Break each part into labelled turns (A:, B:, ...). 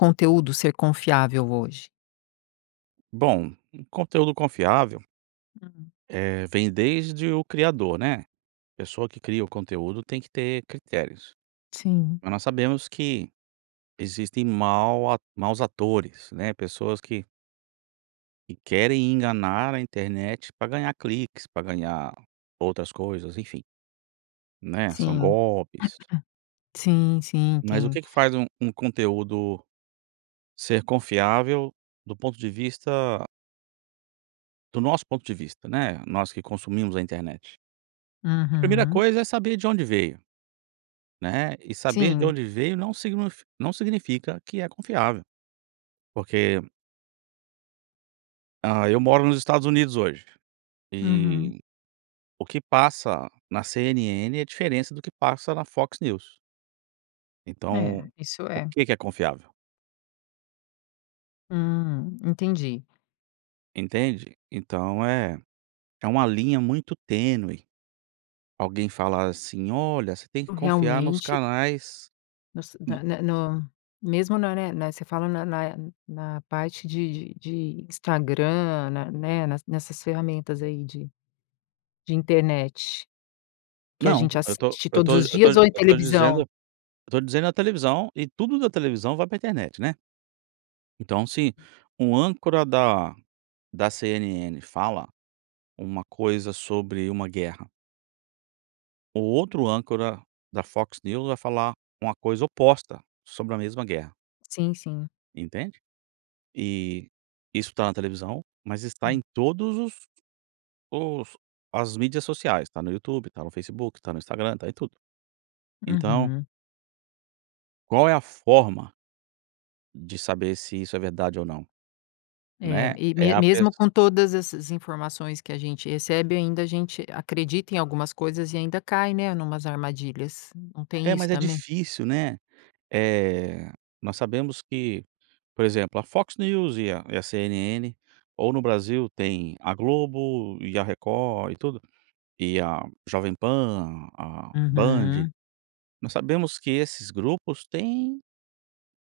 A: Conteúdo ser confiável, hoje?
B: Bom, um conteúdo confiável
A: Uhum.
B: Eh, vem desde o criador, né, a pessoa que cria o conteúdo tem que ter critérios.
A: Sim.
B: Mas, nós sabemos que existem mau atu maus atores, né, pessoas que que querem enganar a internet, pra ganhar cliques, pra ganhar outras coisas, enfim. Né, são
A: Sim.
B: golpes.
A: Sim, sim
B: Mas, o
A: tem
B: que que faz um um conteúdo, ser confiável do ponto de vista do nosso ponto de vista, né, nós que consumimos a internet? Primeira
A: Uhum.
B: coisa é saber de onde veio, né, e saber de
A: Sim.
B: onde veio não signi não significa que é confiável, porque Hã, eu moro nos Estados Unidos hoje,
A: Uhum.
B: eh, o que passa na CNN é diferente do que passa na Fox News.
A: É,
B: Então,
A: isso
B: o
A: é.
B: que que é confiável?
A: Hum, entendi.
B: Entende? Então, é é uma linha muito tênue, alguém falar assim: "Olha você tem que confiar nos
A: Realmente.
B: canais
A: Você,
B: no"
A: na no mesmo, ne ne Você fala na na na parte de de de Instagram, na né, nas nessas ferramentas aí, de de internet, que a
B: Não,
A: gente
B: eu tô
A: assiste
B: eu
A: todos
B: tô
A: os
B: eu tô
A: dias ou em
B: eu tô dizendo
A: televisão?
B: eu estou dizendo a televisão e tudo da televisão vai pra internet, né? Então, assim um âncora da da CNN fala uma coisa sobre uma guerra. O outro âncora da Fox News vai falar uma coisa oposta sobre a mesma guerra.
A: Sim, sim.
B: Entende? Eh, isso tá na televisão, mas está em
A: Hum.
B: todos os os as mídias sociais, tá no YouTube, tá no Facebook, tá no Instagram, tá em tudo. Então
A: Uhum.
B: Qual é a forma de saber se isso é verdade ou não?
A: É,
B: Né?
A: e
B: É
A: me
B: a pess
A: mesmo com todas essas informações que a gente recebe, ainda a gente acredita em algumas coisas e ainda cai, né, numas armadilhas. Não tem
B: É,
A: isso
B: mas é
A: também?
B: difícil, né? Eh, nós sabemos que, por exemplo, a Fox News e a e a CNN ou no Brasil, tem a Globo e a Record, e tudo. E a Jovem Pan, a a Band.
A: Aham.
B: Nós sabemos que esses grupos têm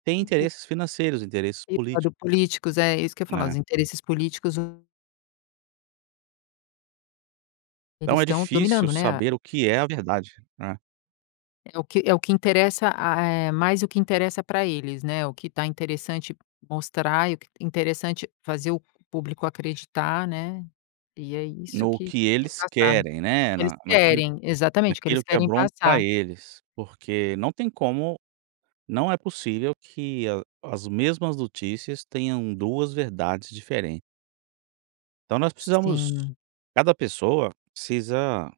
B: têm
A: O o
B: interesses financeiros, interesses
A: Tem o
B: políticos.
A: lado políticos. É, isso que eu ia falar. Os
B: Né?
A: interesses políticos Eles
B: Então é
A: estão
B: difícil
A: dominando, né, a
B: saber o que é a verdade, né?
A: É o que é o que interessa a eh, mais o que interessa pra eles, né? O que tá interessante mostrar e o que interessante fazer o público acreditar, né? E é isso
B: No
A: que
B: que
A: que tem
B: eles
A: passado.
B: querem,
A: O
B: né?
A: que eles
B: Na naquilo
A: querem, exatamente, o que eles
B: naquilo que é
A: querem
B: bom pra
A: passar.
B: eles, porque não tem como não é possível que a as mesmas notícias tenham 2 verdades diferentes. Então nós precisamos
A: Sim.
B: cada pessoa precisa,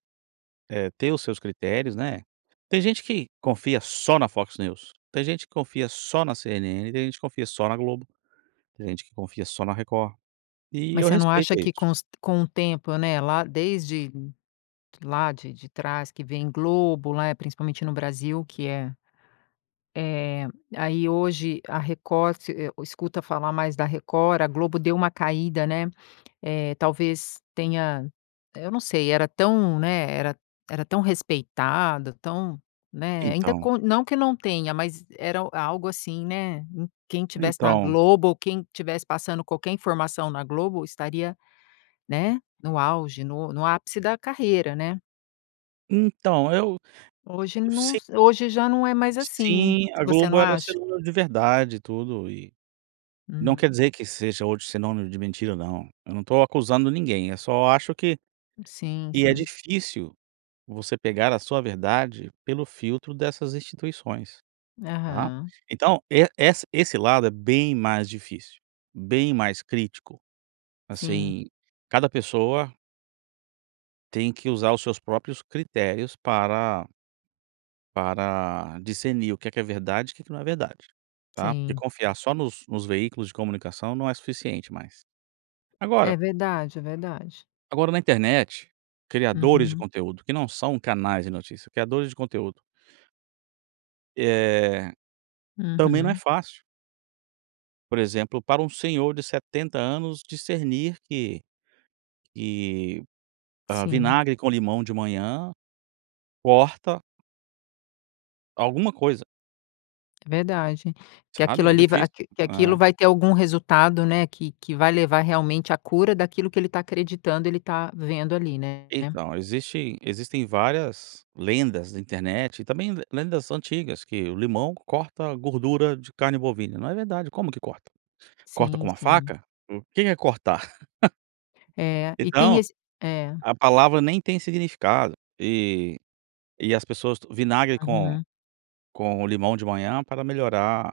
B: eh, ter os seus critérios, né? Tem gente que confia só na Fox News, tem gente que confia só na CNN, tem gente que confia só na Globo, tem gente que confia só na Record. E
A: Mas
B: eu
A: você não
B: respeito
A: acha que
B: isso.
A: com os com o tempo, né, lá desde lá de de trás, que vem Globo, lá, principalmente no Brasil, que é eh, aí, hoje a Record, você, eh, escuta falar mais da Record. A Globo deu uma caída, né? Eh, talvez tenha eu não sei. Era tão, né, era era tão respeitada, tão, né, ainda
B: Então.
A: com não que não tenha, mas era o algo, assim, né, em quem estivesse na
B: Então.
A: Globo, ou quem estivesse passando qualquer informação na Globo estaria, né, no auge, no no ápice da carreira, né?
B: Então eu
A: Hoje não
B: s
A: s hoje já não é mais assim, hein?
B: Sim, a
A: Você não
B: Globo era
A: acha?
B: sinônimo de verdade e tudo, e não quer
A: Uhum.
B: dizer que seja hoje sinônimo de mentira não. Eu não tô acusando ninguém. Eu só acho que
A: Sim
B: que é
A: sim.
B: difícil você pegar a sua verdade pelo filtro dessas instituições. Tá?
A: Aham.
B: Então e ess esse lado é bem mais difícil, bem mais crítico.
A: Sim.
B: Assim, cada pessoa tem que usar os seus próprios critérios para para discernir o que que é verdade e o que que não é verdade, tá? Porque
A: Sim.
B: confiar só nos nos veículos de comunicação não é suficiente mais.
A: É
B: Agora
A: verdade. É verdade.
B: Agora, na internet, criadores de
A: Uhum.
B: conteúdo que não são canais de notícia criadores de conteúdo Eh, também não é
A: Uhum.
B: fácil. Por exemplo para um senhor de 70 anos discernir que que, hã,
A: Sim.
B: vinagre com limão de manhã, corta alguma coisa.
A: Verdade, que
B: Sabe?
A: aquilo
B: É
A: ali va
B: difícil,
A: que aquilo
B: é.
A: vai ter algum resultado, né, que que vai levar realmente a cura daquilo que ele tá acreditando ele tá vendo ali né?
B: Então existe existem várias lendas na internet, e também lendas antigas que o limão corta gordura de carne bovina. Não é verdade como que corta? Corta com
A: Sim
B: uma
A: sim.
B: faca, o que que é cortar?
A: É, e tem
B: Então,
A: esse é.
B: a palavra nem tem significado. E e as pessoas tomam vinagre com
A: Uhum.
B: com o limão de manhã para melhorar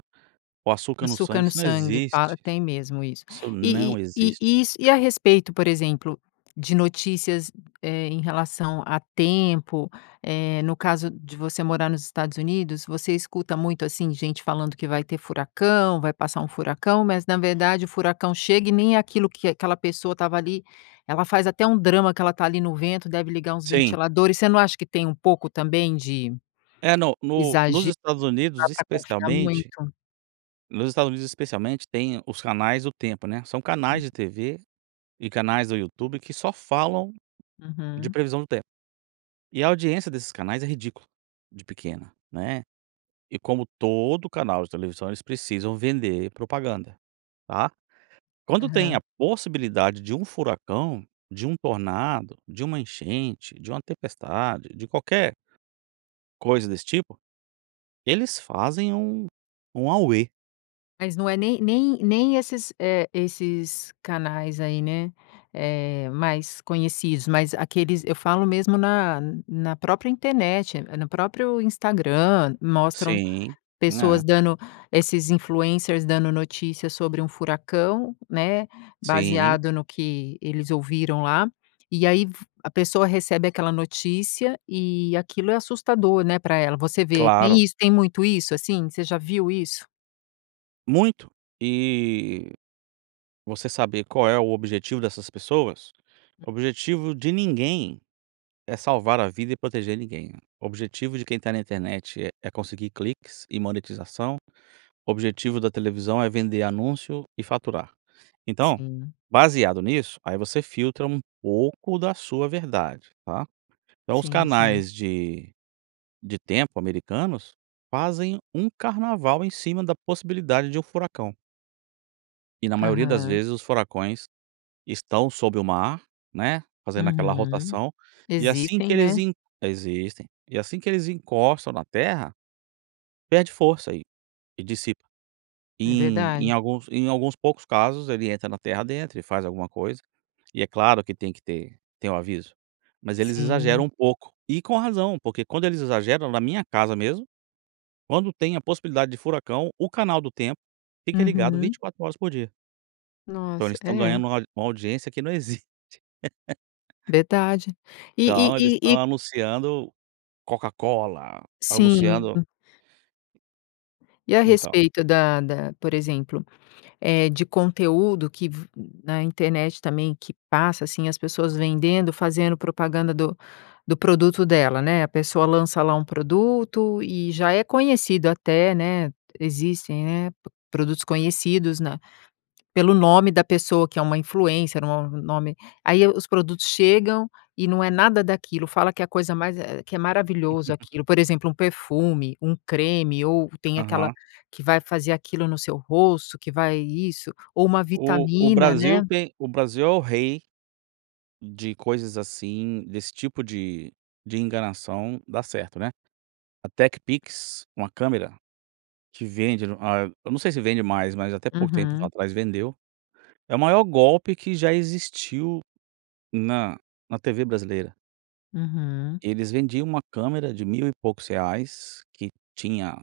B: o açúcar no sangue,
A: Açúcar no
B: isso não
A: sangue para
B: existe,
A: tem mesmo isso.
B: isso não
A: E e
B: existe.
A: e is e a respeito por exemplo, de notícias, eh, em relação a tempo, eh, no caso de você morar nos Estados Unidos, você escuta muito assim, gente falando que vai ter furacão, vai passar um furacão, mas na verdade o furacão chega e nem é aquilo que aquela pessoa estava ali, ela faz até um drama, que ela está ali no vento, deve ligar uns
B: Sim.
A: ventiladores, você não acha que tem pouco também de
B: É no no nos
A: exagero,
B: Estados
A: não dá
B: Unidos
A: pra confiar
B: especialmente
A: muito?
B: nos Estados Unidos especialmente tem os canais do tempo né, são
A: [unintelligible]
B: canais de TV, e canais do YouTube que só falam de
A: Uhum.
B: previsão do tempo. E a audiência desses canais é ridícula de pequena, né. E como todo canal de televisão eles precisam vender propaganda, tá. Quando tem a
A: Aham.
B: possibilidade de um furacão, de um tornado, de uma enchente, de uma tempestade, de qualquer coisa desse tipo, eles fazem um um auê.
A: Mas não é nem nem nem, eh, esses canais aí, né. É, mais conhecidos, mas aqueles eu falo mesmo na na própria internet, eh, no próprio Instagram, mostram
B: Sim,
A: pessoas
B: né.
A: dand esses influencers dando notícias sobre um furacão, né,
B: Sim.
A: baseado no que eles ouviram lá, e aí v a pessoa recebe aquela notícia, e aquilo é assustador, né, pra ela. Você vê
B: Claro.
A: tem isso? Tem muito isso assim? Você já viu isso?
B: Muito. E você saber qual é o objetivo dessas pessoas, o objetivo de ninguém é salvar a vida e proteger ninguém. O objetivo de quem tá na internet é é conseguir cliques e monetização, o objetivo da televisão é vender anúncio e faturar. Então,
A: Sim.
B: baseado nisso, aí você filtra um pouco da sua verdade, tá. Então, os
A: Sim sim.
B: canais de de tempo americanos fazem um carnaval em cima da possibilidade de um furacão. E na maioria das
A: Aham.
B: vezes os furacões estão sobre o mar, né, fazendo aquela
A: Uhum.
B: rotação e assim que
A: Existem,
B: eles
A: né?
B: en existem, e assim que eles encostam na terra, perde força e e dissipa.
A: É
B: Em em
A: verdade.
B: alguns em alguns poucos casos ele entra na terra a dentro e faz alguma coisa, e é claro que tem que ter tem aviso, mas eles exageram
A: Sim.
B: um pouco. E com razão, porque quando eles exageram, na minha casa mesmo, quando tem a possibilidade de furacão o canal do tempo fica ligado
A: Uhum.
B: 24 horas por dia. Então
A: Nossa,
B: eles estão
A: é.
B: ganhando uma uma audiência que não existe.
A: Verdade. E e
B: Então eles
A: e
B: estão
A: e
B: anunciando Coca-Cola, anunciando
A: Sim. E a
B: Então.
A: respeito da da, por exemplo, eh, de conteúdo que v na internet também, que passa, assim, as pessoas vendendo, fazendo propaganda do do produto dela, né. A pessoa lança lá um produto, e já é conhecido até, né, existem eh, produtos conhecidos na pelo nome da pessoa, que é uma influencer, um ou nome. Aí, os produtos chegam e não é nada daquilo, fala que é a coisa mais eh, que é maravilhoso aquilo, por exemplo, um perfume, um creme, ou, tem aquela,
B: Aham.
A: que vai fazer aquilo no seu rosto, que vai isso, ou uma
B: O o
A: vitamina
B: Brasil
A: né.
B: tem o Brasil é o rei de coisas assim desse tipo de de enganação, dá certo, né. A TecPix, uma câmera, que vende, ah, eu não sei se vende mais, mas até pouco tempo
A: Uhum.
B: atrás vendeu. É o maior golpe que já existiu na na TV brasileira.
A: Uhum.
B: Eles vendiam uma câmera de mil e poucos reais que tinha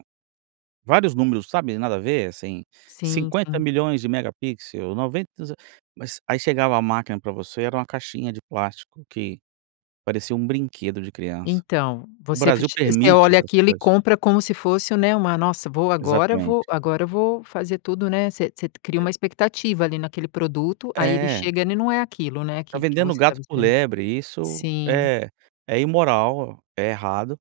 B: vários números, sabe. Nada a ver, assim,
A: Sim,
B: cinquenta
A: sim.
B: milhões de megapixels, 90 não s mas aí chegava a máquina pra você, era uma caixinha de plástico que parecia um brinquedo de criança.
A: Então,
B: O
A: você f
B: Brasil
A: você
B: permite
A: olha
B: essas
A: aquilo e
B: coisas.
A: compra como se fosse um, né, nossa vou, agora vou
B: Exatamente.
A: agora vou fazer tudo, né. Você você cria
B: E.
A: uma expectativa ali naquele produto, aí ele
B: É.
A: chega ele não é aquilo, né,
B: Tá
A: que que
B: vendendo
A: você está
B: gato
A: me
B: por
A: esperando.
B: lebre, isso
A: Sim.
B: é é imoral, é errado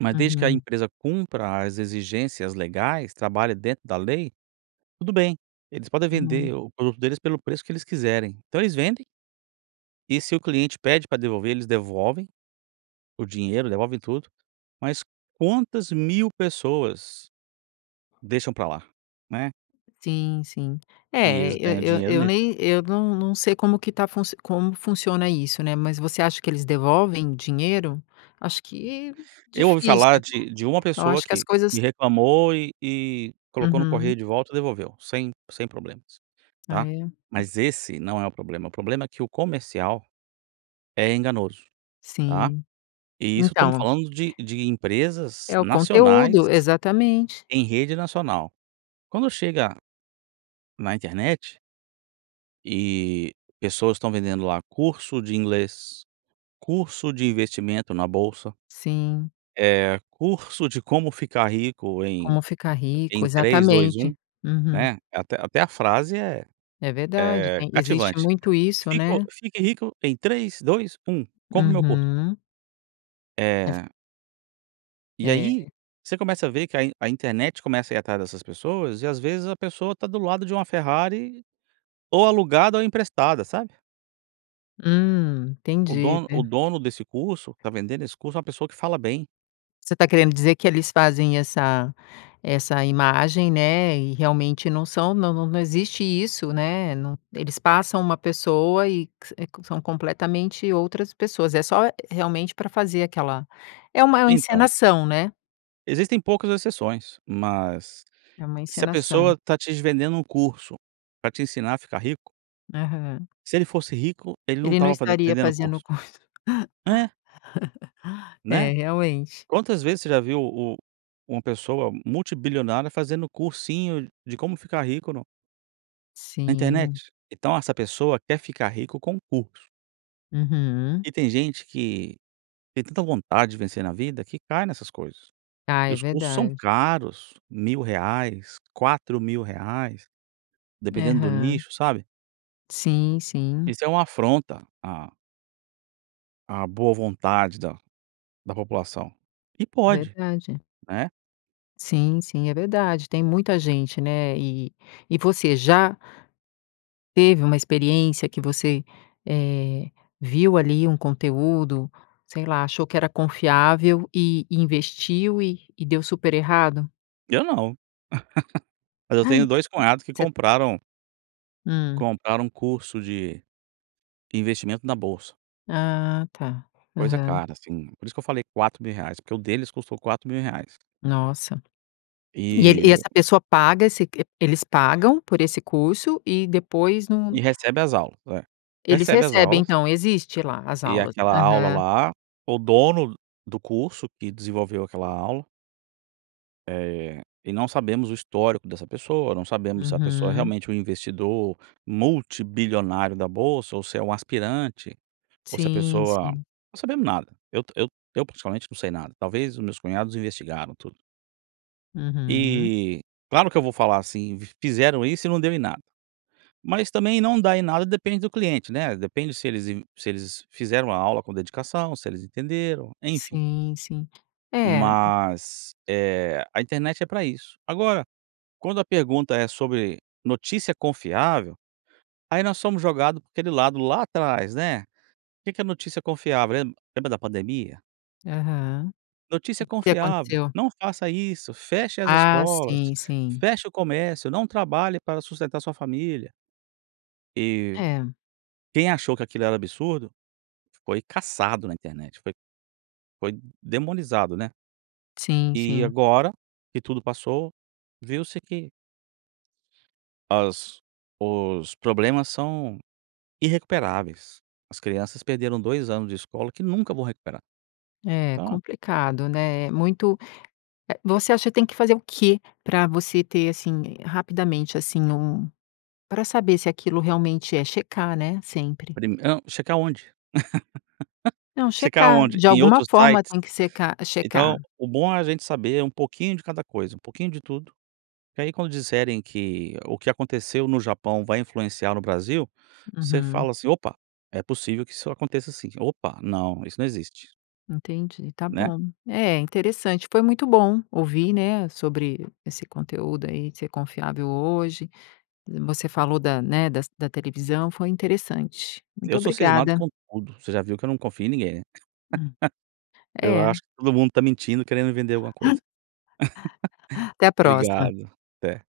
B: Mas desde que a
A: Uhum.
B: empresa cumpra as exigências legais, trabalha dentro da lei, tudo bem. Eles podem
A: Uhum.
B: vender o produto deles pelo preço que eles quiserem então eles vendem e se o cliente pede pra devolver, eles devolvem o dinheiro, devolvem tudo. Mas quantas mil pessoas deixam pra lá, né.
A: Sim sim.
B: E
A: É,
B: eles ganham
A: eu eu
B: dinheiro
A: eu
B: nisso.
A: nem eu não não sei como que tá como funciona isso, né, mas você acha que eles devolvem dinheiro? Acho que,
B: Eu ouvi
A: difícil.
B: falar de de uma
A: Eu
B: pessoa
A: acho que as
B: que
A: coisas
B: que reclamou e e colocou no
A: Uhum.
B: correio de volta devolveu, sem sem problemas,
A: Ah
B: tá.
A: é. Hum.
B: Mas esse não é o problema, o problema é que o comercial é enganoso, tá.
A: Sim.
B: E isso estamos
A: Então.
B: falando de de empresas
A: É o
B: nacionais
A: conteúdo, exatamente.
B: em rede nacional. Quando chega na internet e pessoas estão vendendo lá curso de inglês, curso de investimento na bolsa.
A: Sim.
B: Eh curso de como ficar rico em
A: Como ficar rico,
B: em 3, 2,
A: exatamente.
B: 1,
A: Uhum.
B: né, até até a frase é
A: É verdade,
B: é
A: tem existe
B: cativante,
A: muito isso,
B: fico
A: né?
B: fique rico em 3, 2, 1 compra o meu curso.
A: Uhum. É v
B: Eh. E aí,
A: É.
B: você começa a ver que a in a internet começa a ir atrás dessas pessoas, e às vezes a pessoa tá do lado de uma Ferrari ou alugada ou emprestada, sabe?
A: Hum,
B: O
A: entendi.
B: dono o
A: Ver
B: dono desse curso tá vendendo esse curso a uma pessoa que fala bem.
A: Você tá querendo dizer que eles fazem essa essa imagem, né, e realmente não são não não existe isso, né. Não Eles passam uma pessoa e que s eh, que são completamente outras pessoas. É só, realmente, pra fazer aquela é uma
B: Então
A: encenação, né?
B: existem poucas exceções, mas
A: É uma
B: se a
A: encenação.
B: pessoa tá te s vendendo curso pra te ensinar a ficar rico
A: Aham.
B: se ele fosse rico, ele não
A: Ele não
B: estava faze
A: estaria
B: vendendo
A: fazendo o
B: curso.
A: curso.
B: É.
A: É,
B: Né,
A: realmente.
B: quantas vezes você já viu o uma pessoa multibilionária fazendo cursinho de como ficar rico no na
A: Sim.
B: internet. Então essa pessoa quer ficar rico com curso.
A: Uhum.
B: E tem gente que tem tanta vontade de vencer na vida que cai nessas coisas
A: Ah,
B: e
A: é
B: os custos são
A: verdade.
B: caros, R$1000, R$4000, dependendo do
A: Aham.
B: nicho, sabe?
A: Sim, sim.
B: Isso é uma afronta à À boa vontade da da população e
A: É
B: pode,
A: verdade.
B: né?
A: Sim, sim é verdade, tem muita gente, né, e e você já teve uma experiência que você, eh, viu ali um conteúdo, sei lá, achou que era confiável e e investiu e e deu super errado?
B: Eu não, mas eu
A: Ai,
B: tenho
A: e
B: 2 cunhados que
A: você
B: compraram
A: Hum.
B: compraram curso de investimento na bolsa.
A: Ah, tá.
B: Coisa
A: Aham.
B: cara sim, por isso que eu falei R$4.000, porque o deles custou R$4.000.
A: Nossa! E ele e
B: E
A: essa pessoa paga se q eles pagam por esse curso e depois num
B: E recebe as aulas. É,
A: Eles
B: recebe as
A: recebem
B: aulas
A: então, existe lá as
B: e
A: aulas, né.
B: aquela aula
A: Aham.
B: lá o dono do curso que desenvolveu aquela aula eh, e não sabemos o histórico dessa pessoa, não sabemos se a pessoa é
A: Uhum.
B: realmente um investidor multibilionário da bolsa ou se é um aspirante ou se a
A: Sim,
B: pessoa
A: sim.
B: não sabemos nada eu eu eu principalmente não sei nada, talvez os meus cunhados investigaram tudo.
A: Uhum.
B: E claro que eu vou falar assim: "Fizeram isso e não deu em nada". Mas também não dá em nada depende do cliente, né, depende se eles in se eles fizeram a aula com dedicação, se eles entenderam, enfim.
A: Sim, sim. É.
B: Mas, eh, a internet é pra isso. Agora quando a pergunta é sobre notícia confiável, aí nós somos jogado aquele lado lá, atrás, né? O que que é notícia confiável? Lem lembra da pandemia?
A: Aham.
B: "Notícia
A: E que que
B: confiável".
A: aconteceu?
B: "Não faça isso". "Feche as
A: Ah.
B: escolas,
A: Sim, sim.
B: feche o comércio". "Não trabalhe para sustentar sua família". E
A: É.
B: quem achou que aquilo era absurdo, foi caçado na internet, foi foi demonizado, né?
A: Sim,
B: E
A: sim.
B: agora que tudo passou viu-se que as os problemas são irrecuperáveis. As crianças perderam 2 anos de escola que nunca vão recuperar.
A: É
B: Então
A: complicado, né? Muito eh, você acha que tem que fazer o que pra você ter, assim, eh, rapidamente, assim, um pra saber se aquilo realmente é checar, né? Sempre.
B: Prime hã checar onde?
A: Não,
B: Checar
A: checar.
B: onde?
A: De
B: Em
A: alguma
B: outros
A: forma
B: sites?
A: tem que secar checar.
B: Então o bom é a gente saber um pouquinho de cada coisa, um pouquinho de tudo. Porque, aí, quando disserem que o que aconteceu no Japão vai influenciar no Brasil, você
A: Aham.
B: fala assim: "Opa, é possível que isso aconteça assim"; "Opa, não. Isso não existe".
A: Entendi. Tá
B: Né?
A: bom. É, interessante. Foi muito bom ouvir, né? Sobre esse conteúdo, aí, de ser confiável hoje. Você falou da, né, das da televisão. Foi interessante. Muito
B: Eu sou cismado
A: obrigada.
B: com tudo. Você já viu que eu não confio em ninguém.
A: Hum.
B: Eu
A: É.
B: acho que todo mundo tá mentindo, querendo vender alguma coisa.
A: Até a próxima.
B: Obrigado. Até.